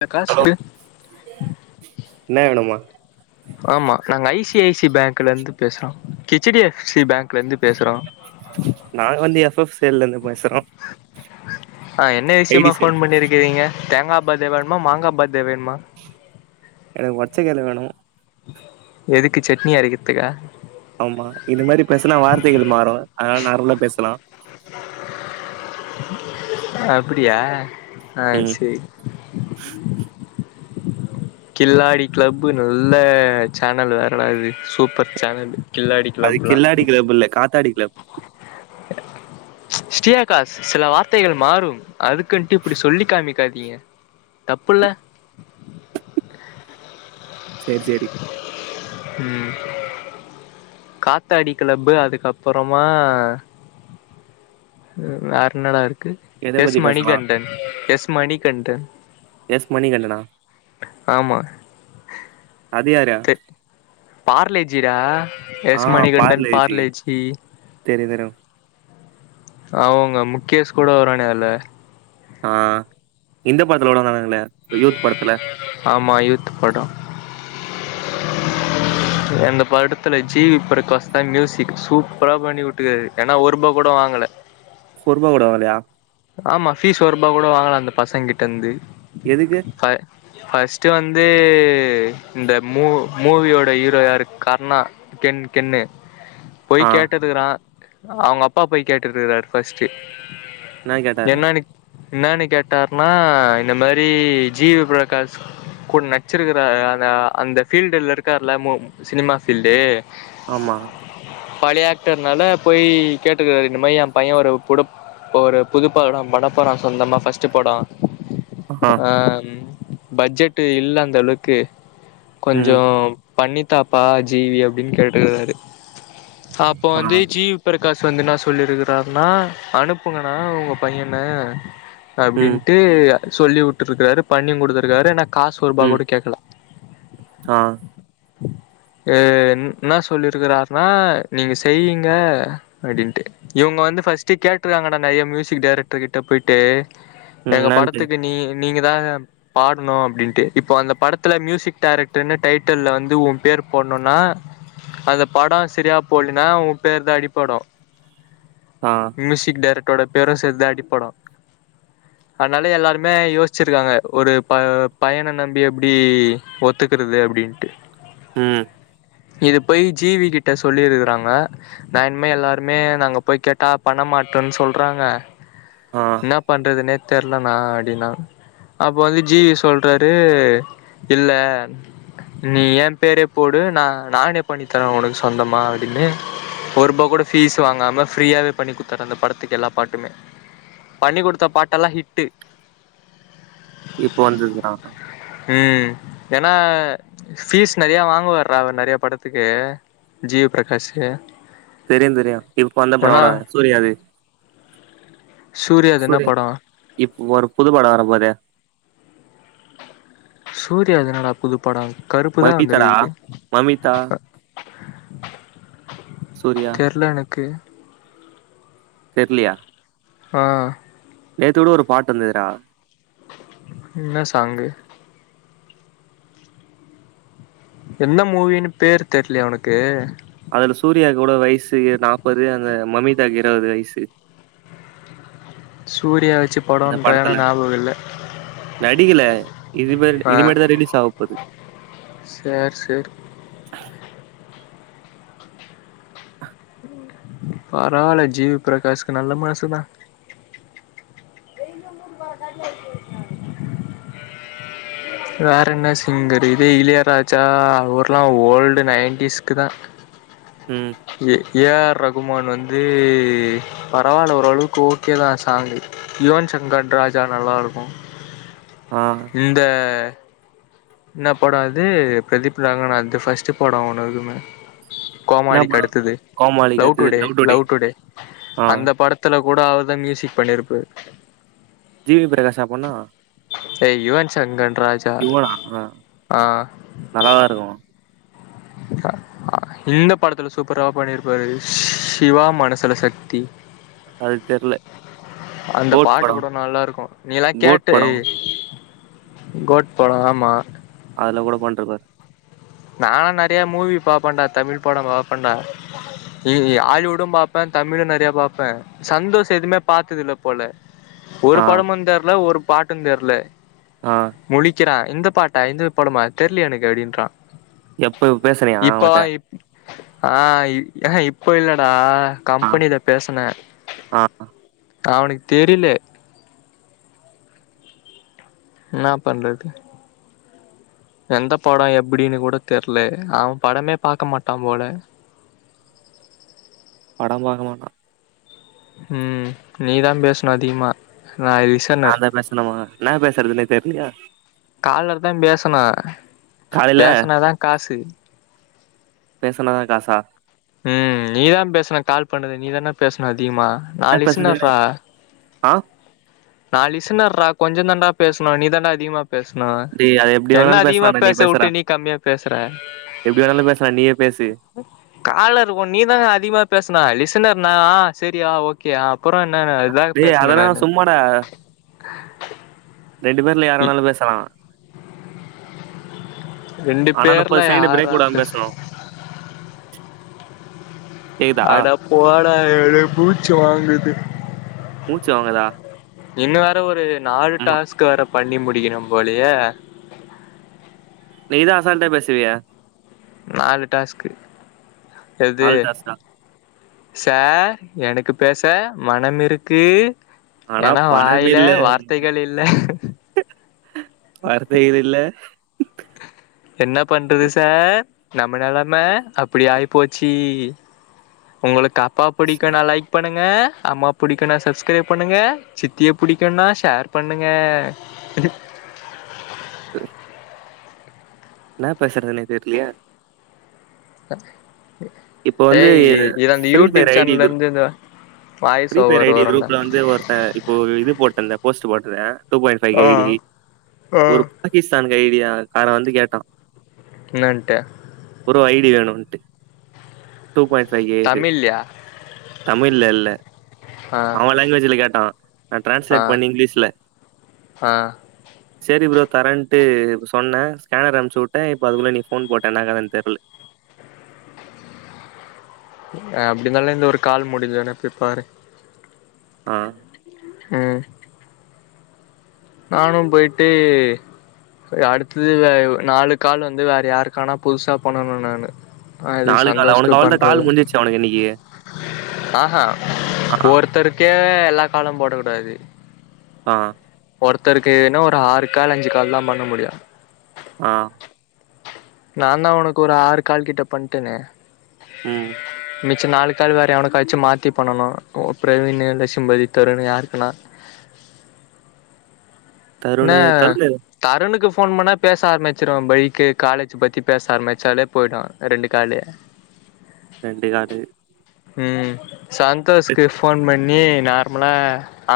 பிரகாஷு என்ன வேணுமா ஆமா நாங்க I C I C I பேங்க்ல இருந்து பேசுறோ ஹெச் டி எஃப் சி பேங்க்ல இருந்து பேசுறோ நாங்க வந்து எஃப் எஃப் சில்ல இருந்து பேசுறோ ஆ என்ன விஷயமா சேல் ஃபோன் பண்ணிருக்கிறீங்க தேங்காப் பத்த வேண்மா மாங்கா பத்த வேண்மா எனக்கு ஒடட்ச கல்ல வேணு எதுக்கு சட்னி அரைக்கத்துக்கா ஆமா இது மாரி பேசனா வார்த்தைகள் மாறு அதனால நார்மலா பேசலா அப்படியா ஆ ம் சேரி கில்லாடி கிளப்பு நல்ல சேனல் வேற வருது சூப்பர் சேனலு அது கில்லாடி கிளப் இல்ல காத்தாடி கிளப் ஸ்ரீஆகாஷ் சில வார்த்தைகள் மாறும் அதுக்குன்ட்டு இப்டி சொல்லி காமிக்காதீங்க தப்புள்ள சேரி சேரி ம் காத்தாடி கிளப்பு அதுக்கப்பறமா ம் வேற என்னாடா இருக் கு எத எஸ் பத்தி பேசலாம் மணிகண்டன் எஸ் மணிகண்டன் எஸ் மணிகண் ஆமா அது யாரு தெ பார்லேஜிடா எஸ்மணி கண்டன் பார்லேஜி தெரியும் தெரியும் அ உங்க முக்கேஷ் கூட வருவானே அதுல்ல ஆ இந்த படத்துல கூட வருவான்னுங்களே யூத் படத்துல ஆமா யூத் படோ அந்த படத்துல ஜீவி பிரகாஷ் தா மியூசிக் சூப்பரா பண்ணி விட்டுக்காரு ஏனா ஒரு ரூபா கூட வாங்கல சொர்பா கூட‌ வால்லையா ஆமா ஃபீஸ் ஒருரூபா கூட வாங்கல அந்த பசங்க கிட்ட இருந்து எதுக்கு ஃப ஃபஸ்ட்டு வந்து இந்த மூ மூவியோட ஹீரோ யாரு கர்ணா கெண் கெண்னு ஆ போய் கேட்டு இருக்கறா அவுங்க அப்பா போய் கேட்டு இருக்கறாரு ஃபஸ்ட்டு என்ன கேட்டாரா என்னன்னு என்னன்னு கேட்டாருன்னா இந்த மாரி ஜீவி பிரகாஷ் கூட நச்சிருக்கிறா அந்த அந்த ஃபீல்டுல இருக்கார்ல மோ சினிமா ஃபீல்டு ஆமா பழைய ஆக்டர்னால போய் கேட்டுக்காரு இந்த மாறி எ பைய ஒரு புடப் ஒரு புதுப்பாடம் படப்பறா சொந்தமா ஃபஸ்ட்டு படோ ஆ இம் பஜ்ஜெட்டு இல்ல அந்த அளவுக்கு ம் கொஞ்சோம் பண்ணித்தாப்பா ஜீவி அப்டின் கேட்டுக்கறாரு அப்போ ஆ வந்து ஜீவ் பிருகாஷ் வந்து என்னா சொல்லிருக்றாருன்னா அனுப்புங்கண்ணா உங்க பையன ம் அப்டின்ட்டு சொல்லி வுட்டுருக்காரு பண்ணியு கொடுத்துருக்காரு ஏன்னா காசு ஒர் ரூபா ம் கூட கேக்கல ஆ எ என் ன்னா சொல்லிருக்கிறாருனா நீங்க செய்யீங்க அப்டின்ட்டு இவ்ங்க வந்து ஃபஸ்ட்டு கேட்டுருக்காங்கனன் நயெம் ம்யூசிக் டைரக்டர் கிட்ட போய்ட்டு ம் எங்க என்னான்ட்டு படத்துக்கு நீ நீங்கதா அம் பாட்னு அப்டின்ட்டு இப்போ அந்த படத்துல ம்யூசிக் டைரக்ட்டுன்னு டைட்டில்ல வந்து உ பேர் போட்ணுனா அது படா சரியா போலனா உ பேர் தா அடிப்படு ஆ மூசிக் டேரக்ட்டோட பேரு சேத்தா அடிப்படு அனால எல்லாருமே யோஸ்ச்சிருக்காங்க ஒரு ப பையன நம்பி எப்டி ஒத்துக்குறது அப்டின்ட்டு உம் இது போய் ஜீவி கிட்ட சொல்லிருக்குறாங்க நா இன்மே எல்லாருமே நாங்க போய் கேட்டா பண மாட்டோன் சொல்றாங்க ஆ என்னா பண்றதுனே தெர்லனா அப்டின்னா அப் வந்து ஜீவி சொல்றாரு இல்ல நீ எ பேரே போடு நா நானே பண்ணி தரே உனக் சொந்தமா அப்டின்னு ஒர் ருபா கூட ஃபீஸ் வாங்காம ஃப்ரீயாவே பண்ணி குத்தர்ரே அந்த படத்துக் எல்லா பாட்டுமே பண்ணி கொடுத்த பாட்டெல்லா ஹிட்டு இப் வந்துது நா ம் எனா ஃபீஸ் நெறியா வாங்குவார்றா அவர் நறையா படத்துக்கு ஜீவ் ப்ரகாஷ்க்கு தெரியு தெரிய இப் வந்த படவானே சூரியா அது சூரியாது என்ன படோ இப் ஒரு புது படா வர போதே சூர்யா அது என்னடா புதுப்படம் கருப்பு தா மமிதாடா வந்துருக்குது மமிதா அ சூர்யா தெர்ல எனக்கு தெர்லியா ஆ நேத்து கூட ஒரு பாட் வந்துதுடா ம் ன்ன சாங்கு எந்ந மூவீனு பேர் தெர்லயா ஒனுக்கு அதுல சூர்யாக் கூட வய்சு யே நாப்பது அந்த மம்மிதாக் இருவது வயசு சூர்யா வெச்சு படோன்றே என ஞாபகோ இல்ல நடி கல இது மர்டு ஆ இது மேட்டுதா ரிலீஸ் ஆவ் போது சேர் சேர் பரவால்ல ஜி வி ப்ரகாஷ்க்கு நல்ல மனசு தா [unintelligible] வேற என்ன சிங்கரு இதே இளயராஜா அவர்லாம் ஓல்டு நைன்டிஸ்க்கு தான் ம் ஏ ஏ ஆர் ரகுமான் வந்து பரவால்ல ஓரளவுக்கு ஓகே தான் சாங்கு யுவன் சங்கர் ராஜா நல்லா இருக்கும் ஆ இந்த என்ன படம் அது பிரதீப் ரங்கநாதனுக்கு அது ஃபஸ்ட் படம் ஒன்னு இருக்குமே என்ன கோமாளிக்கு படோ அடுத்தது லவ் டுடே லவ் டுடே ஆ அந்த படத் த்துல கூட அவர் தான் மியூசிக் பண்ணிருப்பாரு ஜி வி பிரகாஷா பண்ணா ஏய் யுவன் சங்கன் ராஜ் இவனா ஆ நல்லாதா இருக்கும் ஆ ஆ இந்த படத்துல சூப்பரா பண்ணிருப்பாரு சிவா மனசுல சக்தி அது தெர்ல அந்த கோட் பாட்டு படோ கூட நல்லா இருக்கும் நீலாம் கோட் கேட்டு படோ கோட் படம் ஆமா அதுல கூட பண்ருப்பாரு நா நறைய மூவி பாப்பன்டா தமிழ் படம் பாப்பன்டா ம் ம் ஹாலிவுடும் பாப்பேன் தமிழும் நறையா பாப்பேன் சந்தோஷ் எதுமே பாத்தது இல்ல போல ஒரு ஆ படமும் தெர்ல ஒரு பாட்டும் தெர்ல ஆ முழிக்கிறான் இந்த பாட்டா இந்த பாடமா தெர்லயே எனக்கு அப்டின்றான் எப்போ இப்போ பேசுறியா அவன்ட்ட இப்பவா இப் ஆ ஏ இப்போ இல்லடா ஆ கம்பெனில பேசுனே ஆ அவனுக்கு தெரில என்னா பண்றது எந்த படம் எப்டின்னு கூட தெர்ல அவன் படமே பாக்க மாட்டான் போல படம் பாக்க மாட்டா ம் நீதான் பேசணும் அதிகமா நா விஸ் நான் தான் பேசணுமா என்ன பேசுறதுனே தெர்லயே காலர் தான் பேசனும் காலைல பேசுனா தான் காசு பேசுனாதா காசா ம் நீதான் பேசனும் கால் பண்ணது நீ தானே பேசனும் அதிகமா நா என்ன பேசுறது லிசனர்ரா ஆ நா லிசனர்ரா கொஞ்ச தண்டா பேசணும் நீ தண்டா அதிகமா பேசனும் டேய் அது எப்டி என்ன வேணாலு அதிகமா பேசலான்டா நீ பேச பேசுறா வுட்ட நீ கம்மியா பேசுற எப்டி வேணாலும் பேசலாம் நீயே பேசு காலர் உ நீ தான் அதிகமா பேசனு லிசனர்னா ஆ ‌‌ஆ சரியா ஓகோ ஆ அப்பறோ என்ன வே டே அதனா சும்மாடா ஆஹ் ரெண்டு பேர்ல யாரு வேனுநாளும் பேசலாம் ரெண்டு ஆனா பேர்ல முப்பது செகேன்டு பிரேக் யார்ரா வுடாம பேச பேசணும் கேக்குதா அட போடா எனக்கு மூச்சு வாங்குது மூச்சு வாங்குதா இன்னு வேற ஒரு நாலு ஆமா டாஸ்க்கு வேற பண்ணி முடிக்கணு போலயே நீ தா அசால்டா பேசுவிய நாலு டாஸ்க்கு எது ஆல்டாஸ்டா சார் எனக்கு பேச மனம் இருக்கு ஆனா ஏனா வாயில பணமில்ல வார்த்தைகள் இல்ல வார்த்தைகள் இல்ல என்ன பண்றது சார் நம்ம நெலம அப்டி ஆய்ப்போச்சி ஒங்ளுக்கு அப்பா புடிக்குனா லைக் பண்ணுங்க அம்மா பிடிக்குனா சப்ஸ்கிரைப் பண்ணுங்க சித்திய பிடிக்குனா ஷேர் பண்ணுங்க உம் என்னா பேசறதுனே தெர்லயே அது இப்ப வந்து ஏய் இது அந்த ஃப்ரீ யூடியூப் சேனல்ல இருந்து இந்த voice free fire over ID வரும்ல குரூப் ல வந்து ஒருத்தே இப்போ இது போட்டல போஸ்ட்டு போட்ருந்தே டூ பாயிண்ட் ஃபைக் ஆ ஐடி ஆ ஒரு பாகிஸ்தானுக்கு ஐடியாகார வந்து கேட்டா என்னட்டு ஒரு ஐடி வேணுன்ட்டு டூ பாயிண்ட் ஃபைவ் எயிட்டு தமிழ்யா தமிழ்ல இல்ல ஆ அவ லாங்குவேஜ்ல கேட்டா நா ஆ டிரான்ஸ்லேட் பண்ணி இங்கிலீஷ்ல ஆ சேரி ப்ரோ தரேன்ட்டு இப்ப சொன்னே ஸ்கேனர் அனுப்ச்சுட்டே இப்ப அதுகுள்ள நீ ஃபோன் போட்ட என்னாக்கதன் தெர்ல அ அப்டினால இந்த ஒரு கால் முடியஞ்சோன போய் பாரு ஆ ம் நானு பொயிட்டு செரி அடுத்தது வேற நாலு காலு வந்து வேற யாருக்கானா புதுசா பண்ணனு நானு ஆ இது நாலு கால் சந்தோஷ்ட்ட அவனுக்கு அவள்தான் பண்றது கால் முடிஞ்சிச்சு அவனுக்கு இன்னைக்கு ஆஹா ஆ ஒருத்தருக் கே எல்லா காலு போட குடாது ஆ ஒருத்தருக்கு என்னா ஒரு ஆறு கால் அஞ்சி கால் தா பண்ண முடியு ஆ நா தா ஒனக்கு ஒரு ஆறு கால் கிட்ட பண்ட்டனே ம் மிச்ச நாலு கால் வேற எவனுகாச்சு மாத்தி பண்ணனு பிரவீனு இல்ல சிம்பவித் தருனு யாருக்குன்னா நா தருணு தருணு தருனுக்கு ஃபோன் பண்ணா பேச ஆரம்பிச்சிருவா பைக்கு காலேஜு பத்தி பேச ஆரம்பிச்சாலே பொயிடு ரெண்டு காலு ரெண்டு காலு ம் சந்தோஷ்க்கு ஃபோன் பண்ணி நார்மலா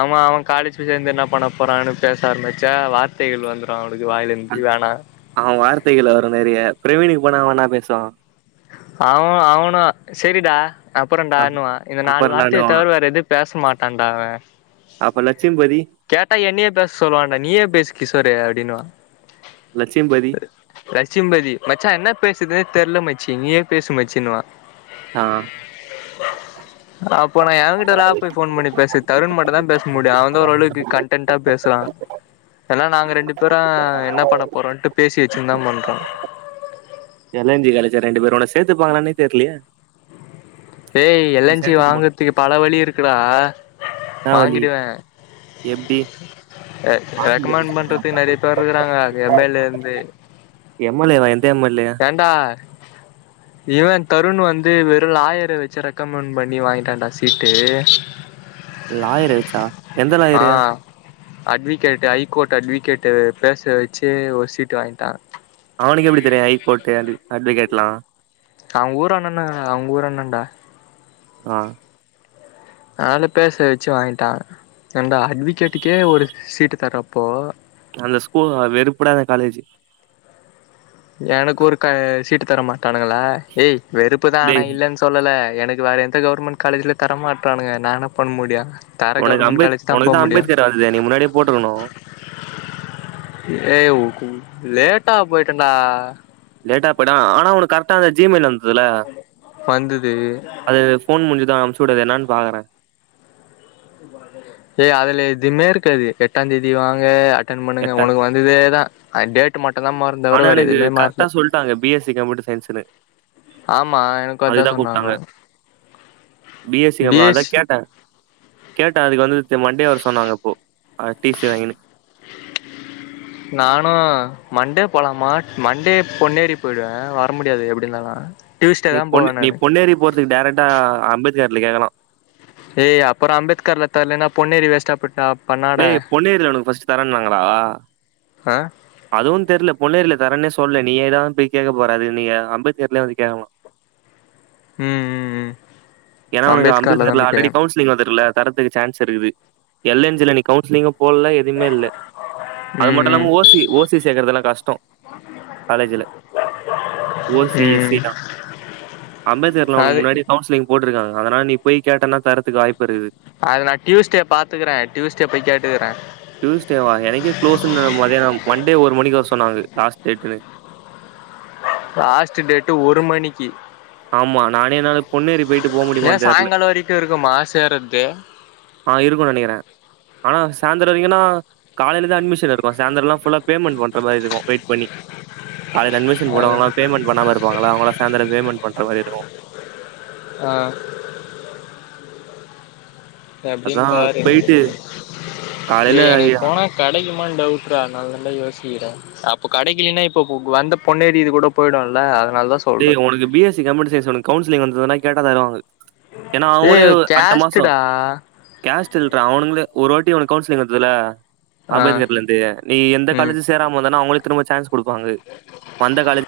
ஆமா அவ காலேஜ்ல சேந்து என்ன பண்ண போறானு பேச ஆரம்பிச்சா வார்த்தைகள் வந்துரு அவுனுக்கு வாயில இருந்து வேணா அவ வார்த்தைகள வர மாரியா பிரவீனுக்கு போனா வேணா பேசுவா அவ் அவனா செரிடா அப்பற ஆ, டாணுவா இந்த நாலு அப்புறம் வார்த்தய நானும் தவர வேற எது பேச மாட்டான்ட அவே அப்ப லட்சுமிபதி கேட்டா என்னயே பேச சொல்லுவான்டா நீயே பேசு கிஷோரு அப்டின்னுவா லட்சுமிபதி லட்சுமிபதி மச்சா என்ன பேசுதுன்னே தெர்ல மச்சி நீயே பேசு மச்சின்னுவா ஆ [inaudible] அப்போ நா எவ கிட்டெல்லா போய் ஃபோன் பண்ணி பேசுறது தருண் மட்டு தா பேச முடியு அவந்தா ஓரளவுக்கு கன்டன்டா பேசலா ஏனா நாங்க ரெண்டு பேரு என்ன பண்ண போறோன்ட்டு பேசி வச்சுன்னு தா பண்றோ என் என் ஜீ காலேஜா ரெண்டு பேரு உன்ன சேத்துப்பாங்காளானே தெர்லயே ஏய் எல் என் ஜீ சேத்துக்குமா வாங்குறதுக்கு பல வழி இருக்குடா என்னா வழி எப்டி ஏ ரெக்கமெண்ட் பண்றதுக்கு நெறய பேர் இருக்குறாங்க எம் எல் ஏ இருந்து எம் எல் ஏ வா எந்த எம் எல் ஏ ஏன்டா இவே தருண் வந்து வெறு லாயர் ர வச்சு ரெக்கமெண்ட் பண்ணி வாங்கிட்டா டா சீட்டு லாயர வச்சா ஆ அட்விகேட் ஐ கோர்ட் அட்விகேட்டு பேச வச்சு ஒரு சீட்ட வாங்கிட்டா அவனுக்கு எப்டி தெரியு ஹை கோர்ட் அண்டு அட்வகேட்லா அவுங்க ஊரா அண்ண அவுங்க ஊர் அண்ணடா ஆ ஆள பேச வச்சு வாங்கிட்டா ஏன்டா அட்வகேட்டுக்கே ஒரு சீட்டு தரப்போ அந்த ஸ்கூல் வெறுப்புடா அந்த காலேஜு எனக்கு ஒரு க சீட்டு தரமாட்டானுங்களா ஏய் வெறுப்பு தா ஆனா டேய் இல்லன்னு ஸ் சொல்லல எனக்கு வேற எந்த கவுர்மெண்ட் காலேஜ்ல தரமாட்டறானுக நா என்ன பண்ண முடியு உனக்கு அம்பேத் உனக்கு தா அம்பேத்கர் வருதே நீ முன்னாடியே போட்ருக்கணு ஏ உ கு லேட்டா போயிட்டேன்டா லேட்டா பெனா ஆனா உனக்கு கரெக்டா அந்த ஜி மெயில் வந்ததுல வந்தது அது ஃபோன் முடிஞ்சது அம்ச்சுவுடு அது என்னான்னு பாக்குறே [inaudible] ஏய் அதுல எதுமே இருக்காது எட்டா தேதி வாங்க அட்டன் பண்ணுங்க எட்டாந் உனக்கு வ ந்ததே தா அ டேட் மட்டு தா மாறுது ஆனா எனக்கு கரெக்டா சொல்லுட்டாங்க பி எஸ் சி கம்யூட்டர் சயின்ஸ்ன்னு ஆமா எனக்கு அதா அதுக்கு சொன்னாங்க பி ஏ சி எம் அத பிஎஸ்சி கேட்டே கேட்டே அதுக்கு வந்து செரி மண்டே வர சொன்னாங்க அப்போ டி சி வாங்கினு நானு மண்டே போலாமா மண்டே பொன்னேரி போயிடுவே வர முடியாது எப்டி இருந்தாலு நீ பொன்ன நீ பொன்னேரி போறதுக்கு டேரெக்டா அம்பேத்கர்ல கேட்கலா ஏய் அப்பற அம்பேத்கர்ல தரன்னா பொன்னேரி வேஷ்டா பேய்ட்டா டேய் பொன்னேரில உனக்கு ஃபஸ்ட்டு தரேனாங்களா அ அதுவு தெர்ல பொன்னேரியல தரேனே சொல்லல நீயே தா போய் கேட்க போறே அதுக்கு நீங்க அம்பேத்கர்லயே வந்து கேட்கலா ஏனா ஒனக்கு தான் அம்பேத்கர்ல போய் ஆல்ரெடி கேட்கணும். கவுன்ச் சிலிங்ல வந்திர்ல தரத்துக்கு சான்ஸ் இருக்குது எல் என் ஜி ல நீ கவுன்சிலிங்கு போடல எது எதுமே இல்ல அது ம் ம் மட்டுமில்லாம ஓசி ஓசி சேர்க்கறது எல்லா கஷ்டோ காலேஜ்ஜுல ஓ சி எஸ் ம் சி தா அம்பேத்கர்லா உனக் அது முன்னாடி கவுன்சிலிங போட்டுருக்காங்க அதனால நீ போய் கேட்டனா தரத்துக்கு வாய்ப்பிருக்குது அது நா டியூஸ்டே பாத்துக்குரே டியூஸ்டே போய் கேட்டுக்கிறே டியூஸ்டேவா எனக்கே க்ளோஸ்ன்னு மத்யானம் மண்டே ஒரு மணிக்கு வர சொன்னாங்க லாஸ்ட் டேட்டுன்னு லாஸ்ட் டேட்டு ஒரு மணிக்கு ஆமா நானே என்னால பொன்னேரி போயிட்டு போக முடியுமான் ஏன் தெர்ல சாயங்காலம் வரைக்கும் இருக்குமா சேர்றது ஆ இருக்கு நெனைக்கிறே ஆனா சாயந்தரோ வரிக்குன்னா காலையில தா அட்மிஷன் இருக்கு சாயந்தர எல்லா ஃபுல்லா பேமெண்ட் பண்ற மாரி இருக்கு வெயிட் பண்ணி காலைல அட்மிஷன் போட்டவங்களா பேமெண்ட் பண்ணாம இருப்பாங்களா அவங்களா சாயந்திர பேமண்ட் பண்ற மாரி இருக்கு ஆ எப்டின் அதான் பாரு போயிட்டு காலையில ஏய் எனை போனா கெடைக்குமான் டவுட்ரா அதனால தாண்டா யோசிக்கிறே அப்ப கடைக்கலேனா இப்ப வந்த பொண்ணேரியிது இது கூட போயிடுல்ல அதனால தா சொ டே உனக்கு B S C computer science உனக்கு கவுன்சிலங் வந்ததுனா கேட்டா [unintelligible] ஏனா ஏ அவங்களே ஒ அடுத்த மாசோ கேஸ்டுடா கேஸ்டில் டா அவனுங்களே ஒரு வாட்டி உனக் கவுன்சிலி்ங் வந்ததில்ல ஆ அம்பேத்கர்ல இருந்து நீ எந்த ம் காலேஜ் சேராமிருந்தனா அவங்களே திரும்ப சான்ஸ் குடுப்பாங்க வந்த காலேஜ்